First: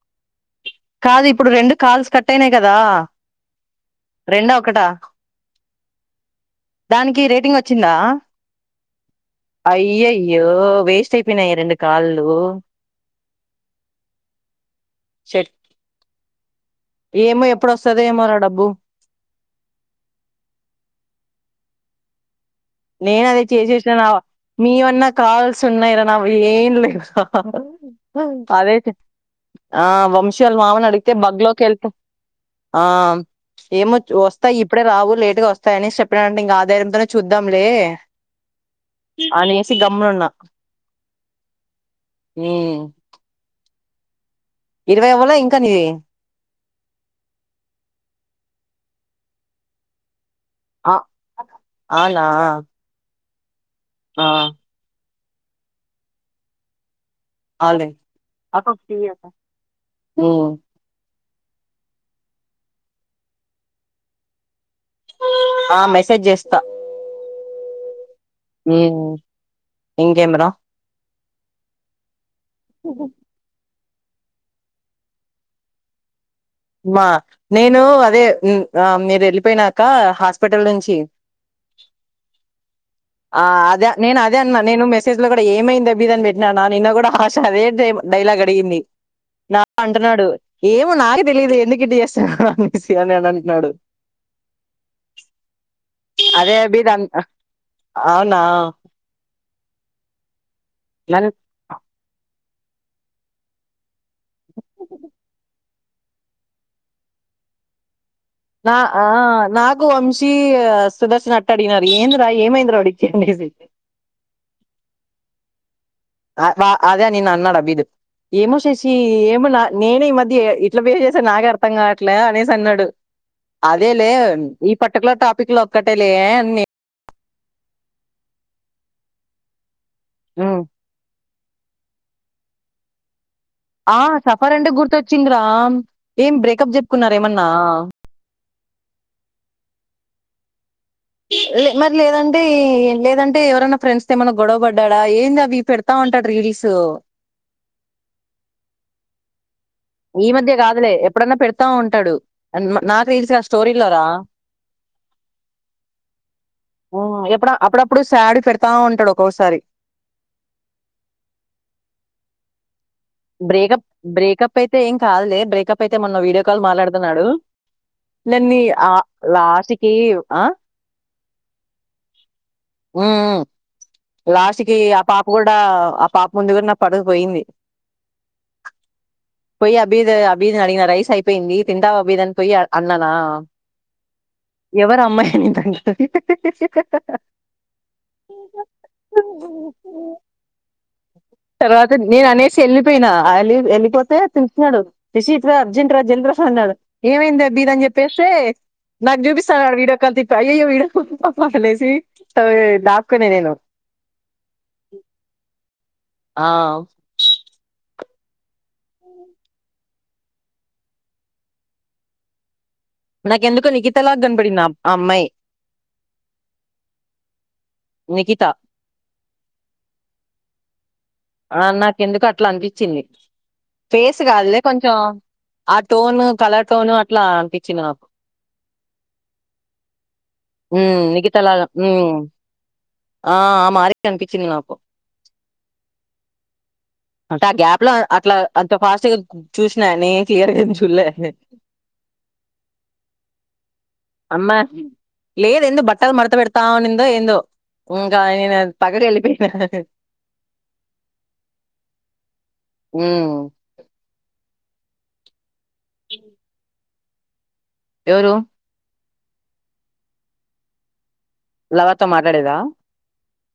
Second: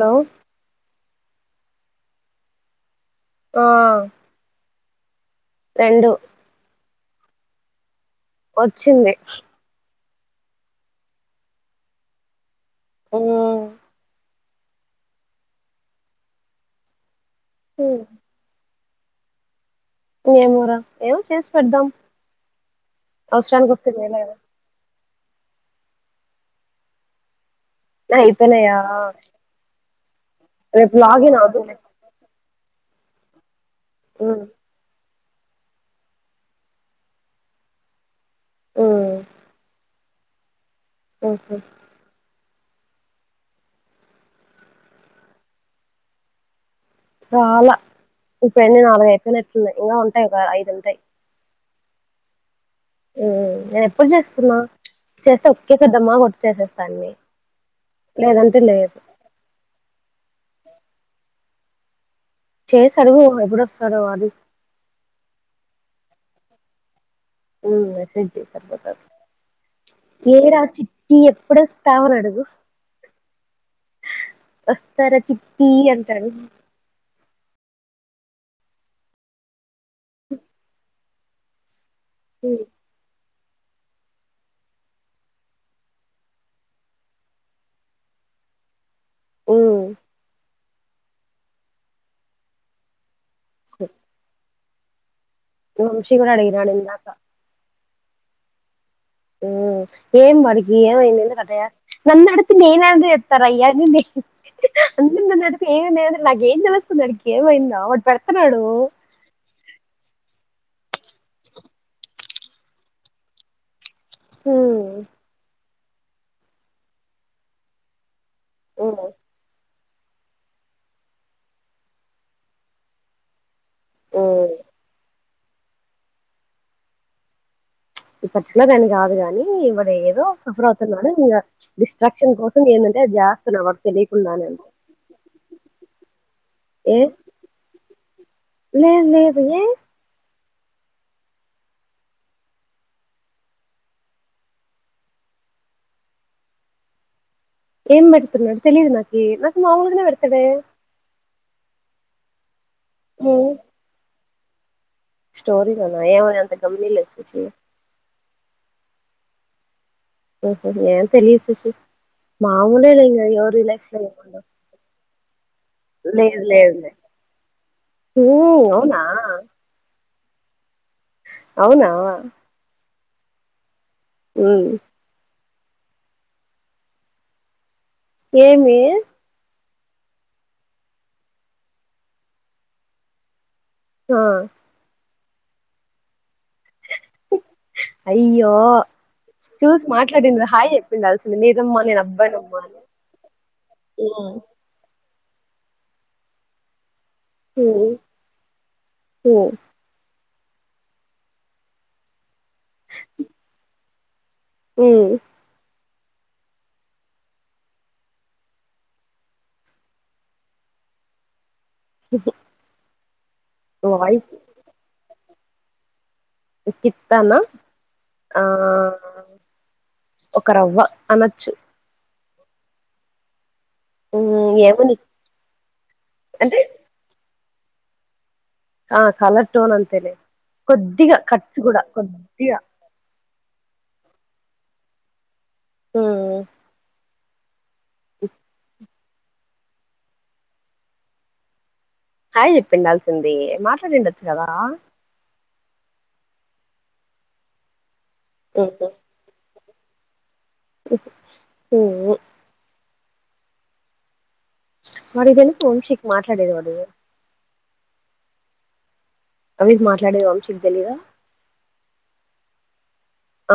Hello. కాదు ఇప్పుడు రెండు కాల్స్ కట్ట్ అయినాయి కదా. ఆ రెండా ఒకటా. రెండు. దానికి రేటింగ్ ఓచ్చిందా. ఓచ్చింది. అయ్యో వేస్ట్ అయిపోయియా రెండు కాలు. ఉమ్. షెట్. ఏమో ఎపుడస్తాదో ఏమో రా డబ్బు ఏమొరా ఏమో చేసి పెడదాం నేను అదే అవసరానికి వస్తే చేసేసినరా చేయలే కదా మీవన్నా కాల్సున్నైరా నావి ఏన్లే. ఆహ్ అయిపోయినయా. ఆహ్ వంశీ అల్ మావనడిగితే బగ్లోకెలుపో. ఆమ్ ఏమో చు మ్మ్ ఓస్తాయి ఇప్పుడే రావు లేటుగా వస్తాయి అనేసి చెప్పినడంట ఇంకా ఆ ధైర్యం తోనే చూద్ద ద్దంలే అనేసి గమ్మనున్నా ఉహు మ్ ఇరవై అవలే ఇంకా నీవి చాలా ఇప్పుడు ఎన్ని నాలుగైపోనట్లున్నాయి. ఇంగా ఉంటాయి, ఒక ఐదు ఆ, ఉంటాయి. ఆనా మ్ నేను ఎప్పుడు ఆ. చేస్తున్నా చేస్తా ఒక్చేద్దమ్మా కొట్టి చేసేస్తాన్ని. అవునన్ ఆహ్ నీ యబ్బా మ్ చేసాడుగు ఎప్పుడోసరో అది ఆ మెసేజేస్తా. ఉ మెసేజ్ నేన్ ఏడా చిట్టి ఎప్పుడస్తావనడుగు వస్తార చిట్టి అంటాడు. వ నేను అదే మ్ అ మీరేళ్ళిపోయినాక హాస్పిటల్ నుంచి ఉ ఆ అదా నేను అదేన్న నేను మెసేజ్ లో కూడా ఏమైంది దబ్బిదాని పెట్టినా నిన్న కూడా ఆశ అదే ఎలాగడిగింది నాకు హ్మ్ అంటున్నాడు ఏమో నాకే తెలిదు ఎందుకు ఇటు చేస్తా అనేసి అనన్ నాడు వంశీ కూడా అదే అడిగినాడు బి దన్ ఇందాక హ అవునా మ్ ఏం వడికి ఎంవైంది ఎందుకట్టచేస్తా నన్ నన్నడుతే నేన అందేతారాయ్య నేన అన్నంనడుతే నగేన్స్త సుందడికి కేవైందా అని పెడ నా ఆ నాకు వంశీ సుదర్శన అట్టగిడినారు ఏంద త ఏమైంది రా వాడిచ్చిండేసి ఉ ఆ వ అదే నిన్న అన్నాడుబ్బిదు ఏమో శశి హ్మ్ ఏమో ల నేనే ఈ మధ్య ఏ ఇట్లా బిహే చేసాను నాకే అర్థంగాట్లే అనేసి అన్నాడు. అదేలే హ్మ్ ఈ పర్టికులర్ టాపిక్ లో ఒక్కటే లే అన్ని ప్చ్ ఇ పర్టికులర్ అని కాదు కాగాని మరేదో ఉమ్. సఫరవుతున్నాడు ఇంకా ప్చ్ డిస్ట్రాక్ట్ పింఛన్ కోసం ఏదంటే జ ఆ సఫర్ అంటే గుర్తొచ్చింది రామ్ ఏం బ్రేకప్ చెప్పుకున్నార ఏమన్నా? లెద్ లెదు ఏ? లె మరి లేదంటే ఏం లేదంటే ఎవరన్నా ఫ్రెండ్స్ తో ఏమన్నా గొడవ పడ్డడా ఏందవి పెడాత తాంటాడు రిల్సు ఏం బెడుతున్నాడు తెలిదు నాకి నా ఈ మధ్య కాదులే ఎప్పుడన్నా పెడతా ఉంటాడు. అన్ మ నాకు తెల్సి హ్మ్ స్టోరీలో రా స్టోరీలోనా ఏమో అంత ఓ గమనీయలేదు శశి ఎప్పుడ అప్పుడప్పుడు సెడ్ పెడతా ఉంటాడు. ఓసారి ఓహో ఏం తెలిదు శశి మావ్ బ్రేకప్ బ్రేకప్ అయితే ఏం కాదులే బ్రేకప్ అయితే మొన్న లేదు వీడియో కాల్ లేదులే మాట్లాడ్తున్నాడు. ఉమ్ నన్నీ ఆ అవునా లాస్ట్కి ఆ అవునా ఉహ్ ఉమ్ లాస్ట్కి ఆ పా కూడా ఆ పాప ముందు కూడా నా పరువు పోయింది ఏమీ పోయి అబీద్ అబీద్ని అడిగిన రైస్ అయిపోయింది తింటావా అబీద్ అని పోయ్ అన్నానా ఆ ఎవరు అమ్మాయని ఇంతకి హి హి హి హి హ హ అయ్యో చూసి మాట్లాడిందా హాయ్ చెప్పిండాల్సిందే నెజమ్మ నేను అబ్బాయినమ్మా అని స్నాడు రిసిత్ రా అర్జెంట్ రా జల్ది రా అన్నాడు ఏమైందె బీద అని చెప్పేస్తే నాకు ఉమ్ చూపిస్తానడు వీడియో కాల్ తి అయ్యయ్యో విడ అనేసి త దాక్కునే నేను ఉమ్ ఆ నాకెందుకో నిఖితలాగా వాయిస్ కనపడిండ్ ఆ ఆ అమ్మాయి ని కిత్తన ఆ నిఖిత ఒక రవ్వ అనొచ్చు ఎందుకు అట్లా అనిపిచ్చింది ఫేస్ ఉమ్ కాదులె కొంచెం ఏమని ఆ టోను అంటే కలర్ టోను అట్లా అనిపిచ్చింది నాకు ఆ కలర్ టోన్ అంతేలే ఉమ్, కొద్దిగా నిఖిత కట్స్ లాగా గూడ ఉమ్, కొద్దిగా ఆ ఆ మారె అనిపిచ్చింది నాకు హు అంటే ఆ గ్యాప్ లో ఆ అట్లా అంత ఫాస్ట్ గా చూస్నానే క్లియర్గా ఎం చూళ్ళే హాయ్ చెప్పిండాల్సింది మాట్లాడిండొచ్చువా అమ్మా లేదు ఏందో బట్టల్ మడత వెడతా అనిందొ ఏందో ఇంగ ఈమె పగడి వెళ్ళిపోయినా హుమ్ ఉమ్ వాడికి తెలుసు వంశీకి మాట్లాడేది వాడు ఎవరు అవిగ్ మాట్లాడేది వంశీకి తెలీదా లవర్ తో మాట్లాడేదా ఆ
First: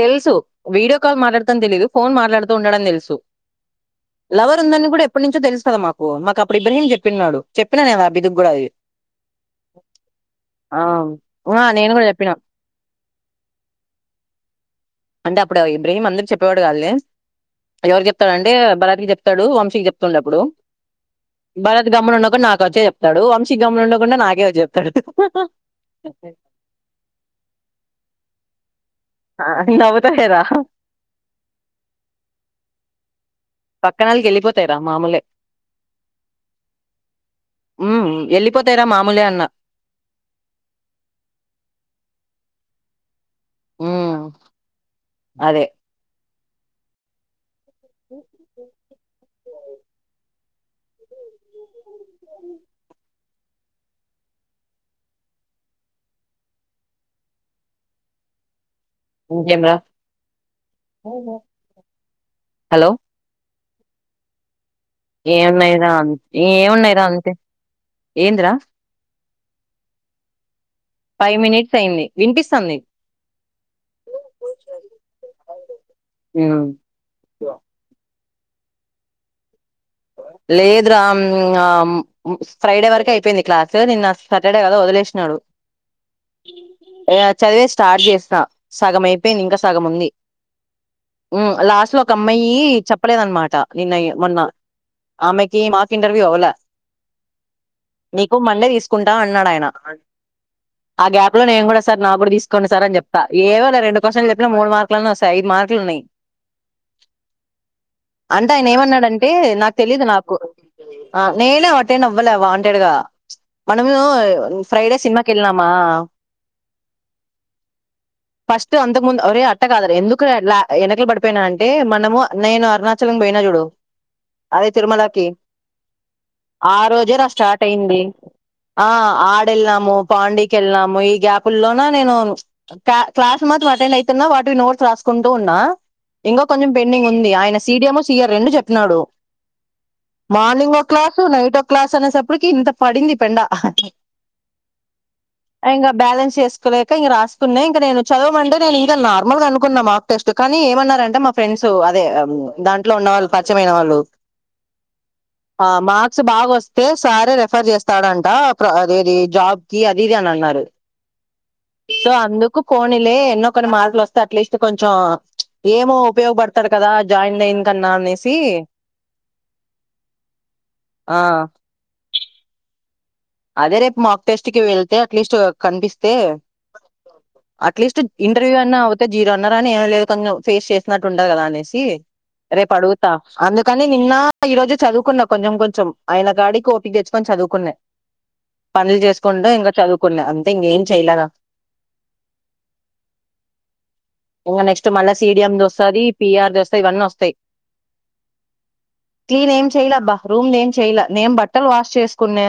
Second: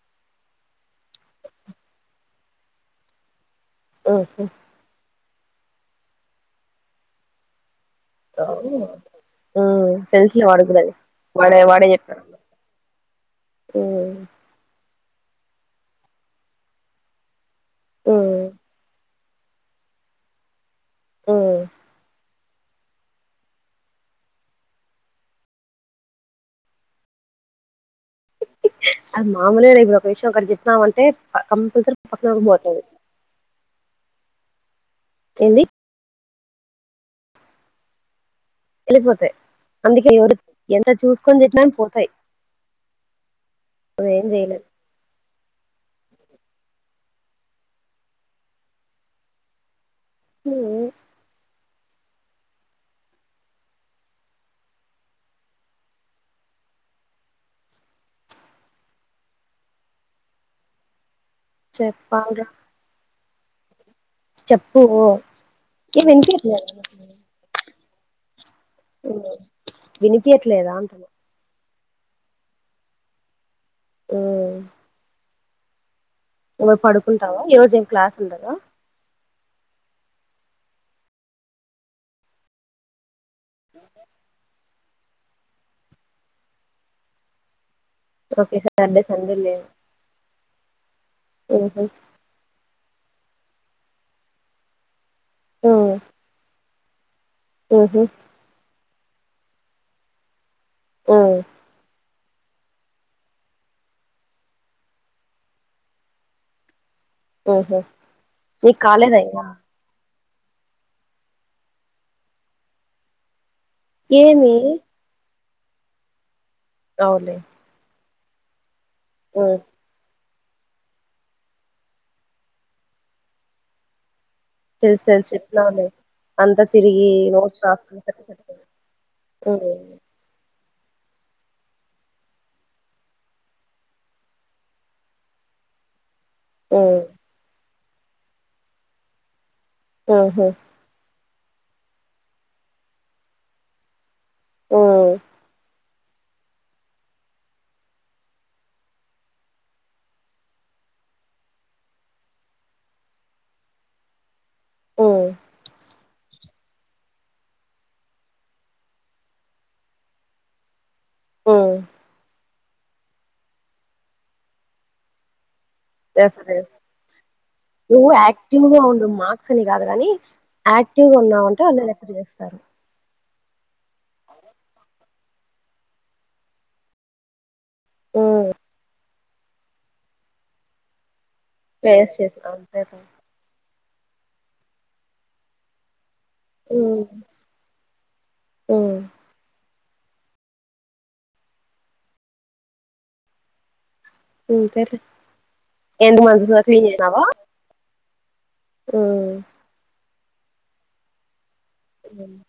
తెలుసు వీడియో కాల్ మాట్లాడుత అని తెలిదు ఫోన్ మాట్లాడుతూ ఉండడని తెలుసు మ్మ్ లవర్ ఉందని గూడ ఎప్పటినుంచో తెలుసు కదా మాకు మాకు అప్పుడు ఇబ్ర్రాహీం చెప్పిన్నాడు చెప్ చేపిన నేను అభికి గూడ అది ఉ తెలిసి వాడిక్ గూడ ఆ అది వాడే ఆ, వాడే నేను కూడా చెప్పడు చెప్పిన ఆ అంటే అప్పుడు ఇబ్రహీం అందర్ చెప్పవాడు గాద్ల్ ఎవరు చెప్తాడ్ మ్మ్ అంటే భారత్ కి చెప్త్ టాడు వంశీకి చెప్తుండే అపుడు మ్మ్ భరత్ గమ్మున ఉండక నాక్ వచ్చే చెప్తాడు వంశీ గమ్మున ఉండకుండా నాకే వోచి చెప్తాడు అది ఆ మామోలే లె ఒకరి విషయం నవ్వుతాయిరా ఒకరికి చెప్పినవంటే క కంపల్సరీ పక్కన బోతది పక్కనళ్కి వెళ్ళిపోతాయిర మామూలే ఉమ్ ఏళ్ళి వెళ్ళిపోతాయ్ అందుకే ఎవరు ఎంత చూసుకొని చిట్నా పోతాయి ఉమ్ మనమేం చేయలేం అదే ఉమ్ ఇంకేం రా చెప్పాల్ రా చెప్ ఏమైనా అంత్ ఏమున్నాయి రా అంతే ఏందిరా వినిపియ్యట్లేదా మిస్ అయింది విన్పిస్తాంది ఉమ్మ్ ఉమ్ నువ్ పడుకుంటావా ఈ రోజేం క్లాస్ ఉండదా లేద్ర అ మ్ ఫ్రైడే వరకు అయిపోయింది క్లాసు నిన్న సాటర్డే వర వదిలేస్నాడు ఎ అద్ చదెస్ స్టార్ట్ జేస్తా ఓకే సాటర్డే సండే సగమైపోయింది. ఇంకా లేదు సగముంది. ఉమ్ మ్మ్ హు లాస్ట్ లో ఒక అమ్మాయి చెప్పలేదన్న్మాట నిన్నయి మొన్న ఆమెకి మాక్ ఉమ్ ఇంటర్వ్యూ అవ్వలే ఉహు నీకు మండే తీస్కుంటా అన్నాడఆయన ఆ గ్యాప్ ఉమ్ లో నేన్ గూడా సర నాగూడ తీస్కోండి సార్ అన్ జేప్తా. ఏవో ఒక రెండు క్యూస్షన్లు జెప్పినా మూడు మార్కులన్నా వస్తయ్. ఐదు మార్కులున్నాయ్. ఉహు అంటే ఆయ్న నీకు కాలేదా ఏమన్నాడుంటే ఇంగా నాక్ నాకు అ నేనే అటేన్డ్ అవ్వలే వాంటెడ్గా మనము ఏమి ఫ్రైడే సినిమాకి వెళ్ళినామా. అవులే ఫస్ట్ అంతక్ ముంద్ ఒరే ఉమ్ అట్టాకాదురే ఎందుక్ ఒకవెలా ఎనకల్ పడిపోయినా అంటే మనము నేను అరుణాచలం పోయిన జుడు తెల్స్ తెల్స్ ఎట్లవుందొ ఆ రోజే రా స్టార్ట్ అయింది సరిపోతది. ఆ ఉమ్ ఆడేళ్ళాము పాండి కెళ్ళాము ఈ గ్యాపుల్లోన నేను క్ల క్లాస్ మాత్రం అటెండ్ ఐతున్నా వాటి నోట్స్ రాస్కుంటూ ఉన్నా అ ఇంగో కొంచం ఉమ్ పెండింగ్ ఉంది. ఆయన సడిఎం సియర్ రెండు చెప్పినాడు. ఉహు మార్నింగ్ ఓక సు నైట్ ఓ క్లాస్ అనేసప్పటికి ఇంత పడింది పెండ ఉ ఇంగా బ్యాలెన్స్ చేస్కోలేక ఇంగ రాస్కున్నా ఇంక నేను చదవమంటే నేనింకా నార్మల్ గా అనుకున్నా మాక్ టెస్ట్ కానీ ఏమన్నారంటే మా ఫ్రెండ్సు అదే దాంట్లో ఉన్నవాళ్ళ్ పరిచమైన వాళ్ళు ఉమ్ ఆ మాక్ స్ బాగోస్తే సారే రెఫర్ చేస్తాడంట. ప్ర అదెది జాబ్ కి అది ఇది అన్ అన్నారు ఉమ్ సో అందుకు కోనిలే ఎన్నోకొన్ని మార్కులోస్తే అట్లీస్ట్ కొంచం ఏమో రెఫరెన్స్ ఉపయోగపడ్తాద్ కదా జాయినింగ్ కన్నా నువ్వు అనేసి యాక్టివ్ గా ఉండు మార్క్స్ అని గాద్ గాని యాక్టివ్ గా ఆ ఉన్నవంటే వాళ్ళే రేఫర్ చేస్తారు. అదే రేప్ మాక్ టెస్ట్ కి వెళ్తే అట్లీస్ట్ కన్పిస్తే అట్లీస్ట్ ఉమ్ ఇంటర్వ్యూ అన్నా అవుతే జీరో అన్నారాని ఏమిలేద్ కొంచం ఫేస్ చేసినట్ ఉంటద్ గదా అనేసి ఫేస్ చేసినా రేప్ అంతేలే అడుగుతా అందుకని నిన్న ఈ రోజు చదువుకున్న కొంచం కొంచం ఆయన కాడికోపిక్ ఉమ్ తెచ్చుకొని చదువుకున్న పనుల్ ఉమ్ జేస్కుంటె ఇంగ చదువుకున్నా అంతే ఇంగేం చెయలేర ఇంగ నెక్స్ట్ అంతేలే మళ్ళా సీడిఎం దోస్తాది ఎందుకు పిఆర్ మంచిగా దస్తాయ్ క్లీన్ చేసినావా ఇవన్నస్తాయ్ ఉమ్ క్లీన్ ఏం చెయలేబ్బా రూమ్ ఏం చెయలే నేం బట్టలు వాష్ చేస్కున్నా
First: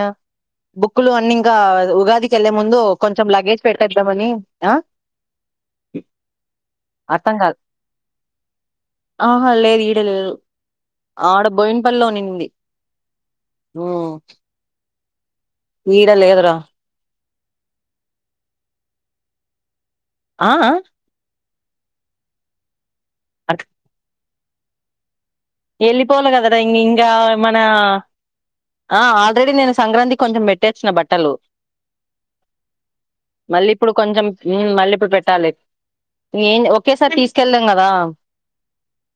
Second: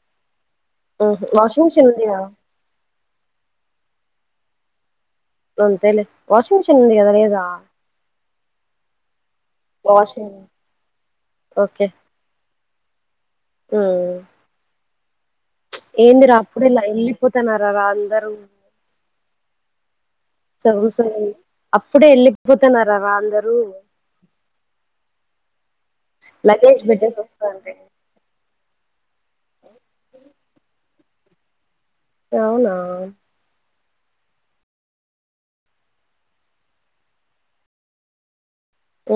బుక్కులు ఉహు అన్ని ఇంకా వాషింగ్ మిషన్ ఉంది కదా ఉగాదికేళ్ళే ముందు కొంచం లగేజ్ పెట్టేద్దామని అంతెలే వాషింగ్ మిషన్ ఉంది కదా అర్థం లేదా కాదు ఆహా లేద్ ఈడ లేదు వాషింగ్ ఆడ బోయిన్ ఓకే పల్లిలో నింది ఓ ఉమ్ ఏందిరా అప్పుడే ల వెళ్ళిపోతున్నారా రా అందరూ ఆ ఆ సదువు చదువు అప్పుడే వెళ్ళిపోతన్నారా రా అందరూ వెళ్ళిపోలే కదరా ఇం లగేజ్ ఇంగా పెట్టేసి మనా వస్తాంటే ఆ ఆల్రెడీ నేను సంక్రాంతి కొంచం పెట్టేసిన బట్టలు అవునా మళ్ళీ ఇప్పుడు కొంచం ఉమ్ మళ్ళీప్పుడ్ పెట్టాలి ఏంద్ ఒక్కెసారి తీసుకెళ్దం గదా ఉ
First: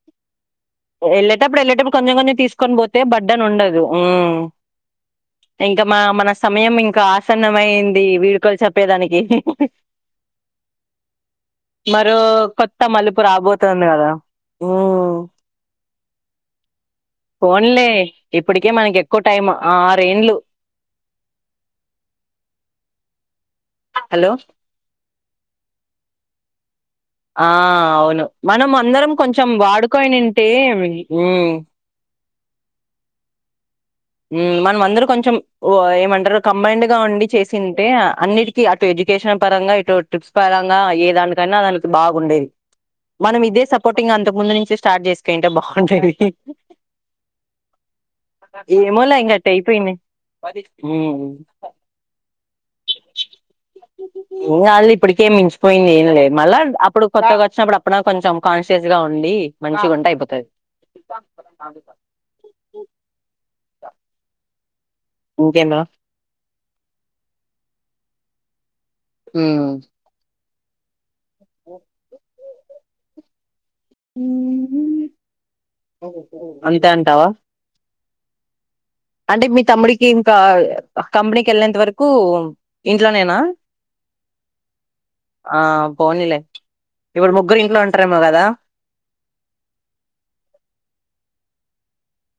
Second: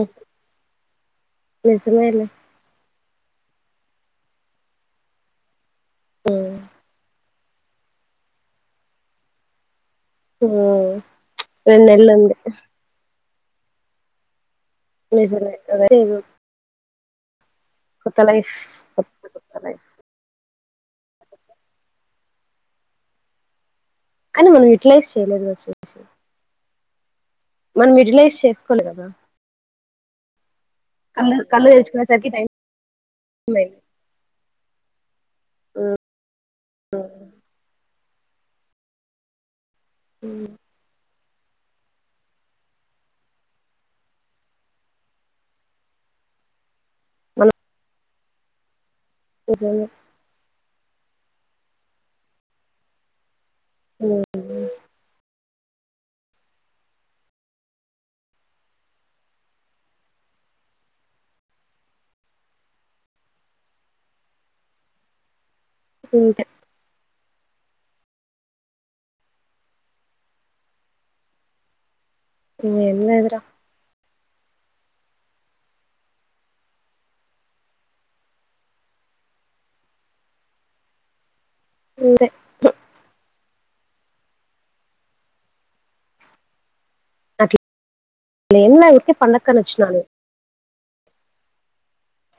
వెళ్ళేటప్పుడ్ వెళ్ళేటప్పుడ్ కొంచం కొంచం తీస్కొన్ బోతే బడ్డన్ ఉండదు ఊ ఇంకా మా మన ఉమ్, సమయం ఇంకా ఆసన్నమయింది. వీడ్కోలు చెప్పేదానికి ఉమ్. రెండు నెలలు మరో ఉంది కొత్త మలుపు రాబోతోంది గదా నిజమే [unintelligible] పోన్లే కొత్త లైఫ్ ఇప్పటికే మనకి కొత్త ఎక్కువ టైం కొత్త లైఫ్. ఆరేండ్లు హలో కానీ మనం యూటిలైజ్ చేయలేదు అస్ అసలు ఆహ్ అవును మనం చేసుకోలే కదా అందరం కొంచెం వాడుకోయినుంటే కళ్ళు కళ్ళు తెచ్చుకునే సరికి టైమైంది మనమందరూ కొంచెం వ ఏమంటరు కంబైండ్ గా ఉమ్ ఉండి చేసింటే అన్నిటికీ అటు ఎడ్యుకేషన్ పరంగా ఇటు ట్రిప్స్ ఉమ్. పరంగా ఏ దానికైనా అదానికి బాగుండేది మనం ఇదే సపోర్టింగ్ అంతకు ముందు నుంచి స్టార్ట్ చేసుకుంటే బావుండెది మన ఏమోలే ఇంగట్టయిపోయింది అంతే ఇగా అది ఇప్పటికే మించి పోయింది ఏం లేదు మళ్ళా అప్పుడు కొత్తగ ఒచ్చినప్పుడు అప్పుడా కొంచెం కాన్షియస్ గా ఉండి మంచిగుంటే అయిపోతది ఇంకేందిరా మ్ ఏంలేదురా అంతే అంటావా అంటే మీ తమ్ముడికి ఇంకా కంపెనీకి ఎళ్ళంత వరకూ అంతే ఇంట్లోనేనా ఆ పోనిలే ఇప్పుడు ముగ్గురు అట్లా ఇంట్లో ఉంటరేమో గదా ఏం లే ఊరికే పండక్కని వచ్చినాను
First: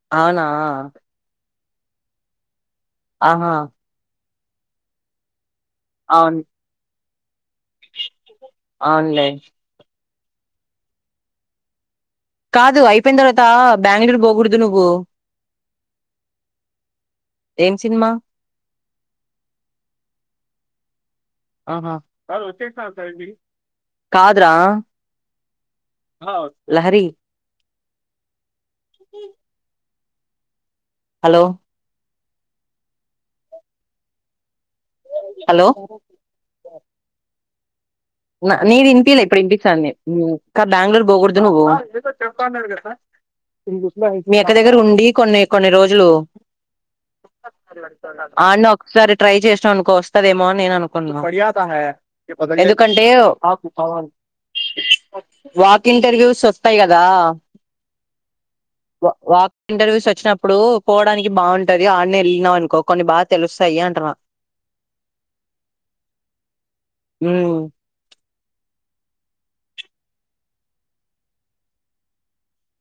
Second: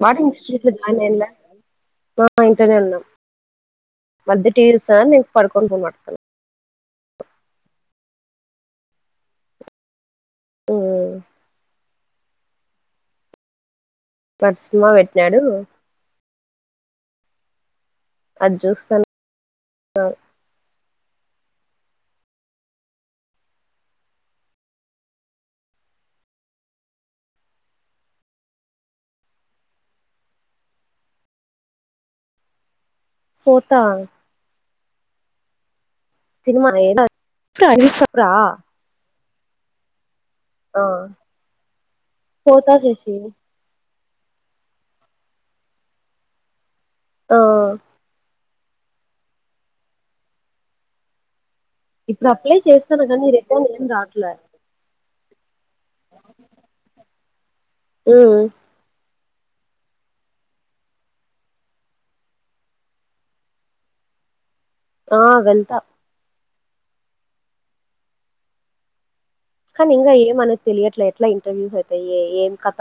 వాడింగ్ ఇన్స్టిట్యూట్ లొ జాయిన్ అయిండుగా [inaudible] ఆహా వాళ్ళిద్దరూ టీవీ చూస్తారు కానీ నేను పండుకొని ఫోన్ మాట్లాడుతున్న అవును లే మ్మ్ కాదు అయిపోయిన్ తర్వాత బెంగళూరు వాడు బొకొడదు నువ్వు సినిమా పెట్టినాడు దేన్ అద్ చూస్తాను అ కాదు రా లహరి హలో పోత హలో సినిమా [unintelligible] న నిది ఇనిపియలే ఇప్పుడు ఇనిపిస్తాంది నిది మ్ క్క ఆ బ్యాంగళూరు బొకొడదు నువ్వు పోతా శశి మీ అక్క దగ్గర ఉండి కొన్ని కొన్ని రోజులు ఆ అన్నె ఒక్కసారి ట్రై చేశినవ్ అనుకో వస్తదేమో అని నేను అనుకున్న ఇప్పుడు అప్లై ఎదు అంటే చేస్తాను కానీ రిటర్న్ ఏం రావట్లే వాక్ ఇంటర్వ్యూస్ ఉంటాయి గదా ఉమ్ వ వాక్ ఇంటర్వ్యూస్ ఒచ్చినప్పుడు పోవడానికి బావుంటది ఆడనే ఎళ్ళినావు అనుకో కొన్ని బాగా తెలుస్తాయి అంటున్న ఆ వేత్త ఉమ్ కనీ ఇంగ ఏమనేద్ తెలియట్లే ఎట్ల ఇంటర్వ్యూస్ అయితాయి ఏ ఏం క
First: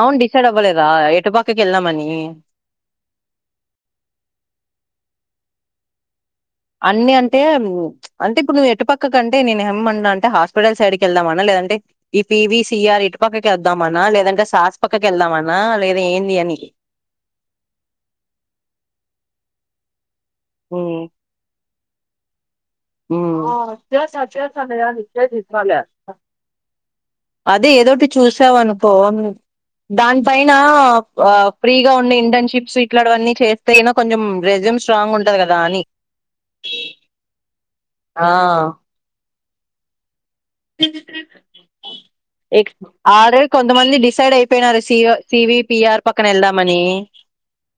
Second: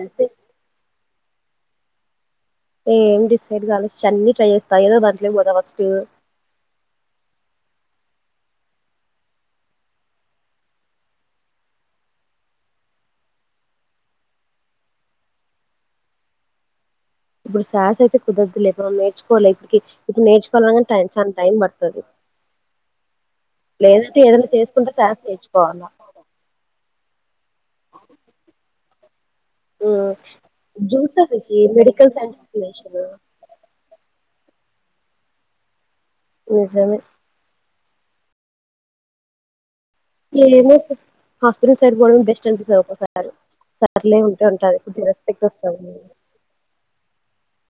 అవున్ డిసైడ్ అవ్వలేదా ఎటు పక్కక్ వెల్దామనీ ఏం డిసైడ్ గాలె చన్నీ ట్రై చేస్తా ఏదో దాంట్లకి పోతా ఫస్టు అన్ని అంటే అంటే ఇప్పుడు నువ్ ఎటుపక్కకి కంటే నేను హేమ్ అన్నా అంటే హాస్పటల్ సైడ్ కి ఏళ్దాం అన లే లేదంటే ఈ పివిసిఆర్ ఇటు పక్కకి ఏళ్దాం అన్న లేదంటే సాస్ పక్కకి ఏళ్దామన్నా లేదా ఏంది అని [inaudible] ఇప్పుస్ సాసయితే కుదరదులె మనం నేర్చుకొలేం ఇప్పటికి ఇప్పుడ్ నేర్చుకోవాలన్న ఉమ్, టైమ్ చా టైం పడ్ తది. ఆ చేస్తా చేస్తాలె చేసుకుంటే శాస్ ఇంకా కాలే నేర్చుకోవాలా అదే ఏదోటి చుసావన్కోన్ దాన్ పైన చూస్తా ఆ శశి ఫ్రీగా మెడికల్ ఉండే ఇంటర్న్ షిప్స్ సైంటిఫికేషన్ ఇక్కడ వన్నీ చేస్తే గిన కొంచం రెస్యూమ్ స్ట్రాంగ్ ఉంటది గదా అని నిజమే. ఆ ఏం జెప్పు. హాస్పిటల్ సైడ్ పోడం బెస్ట్ అనిపిస్తది ఒక్కోసారి ఆల్రెడీ కొంతమంది సర్లే డిసైడ్ ఉంటే ఉంటది కొద్ది రెస్పెక్ట్ ఒస్తది. ఎందమనీ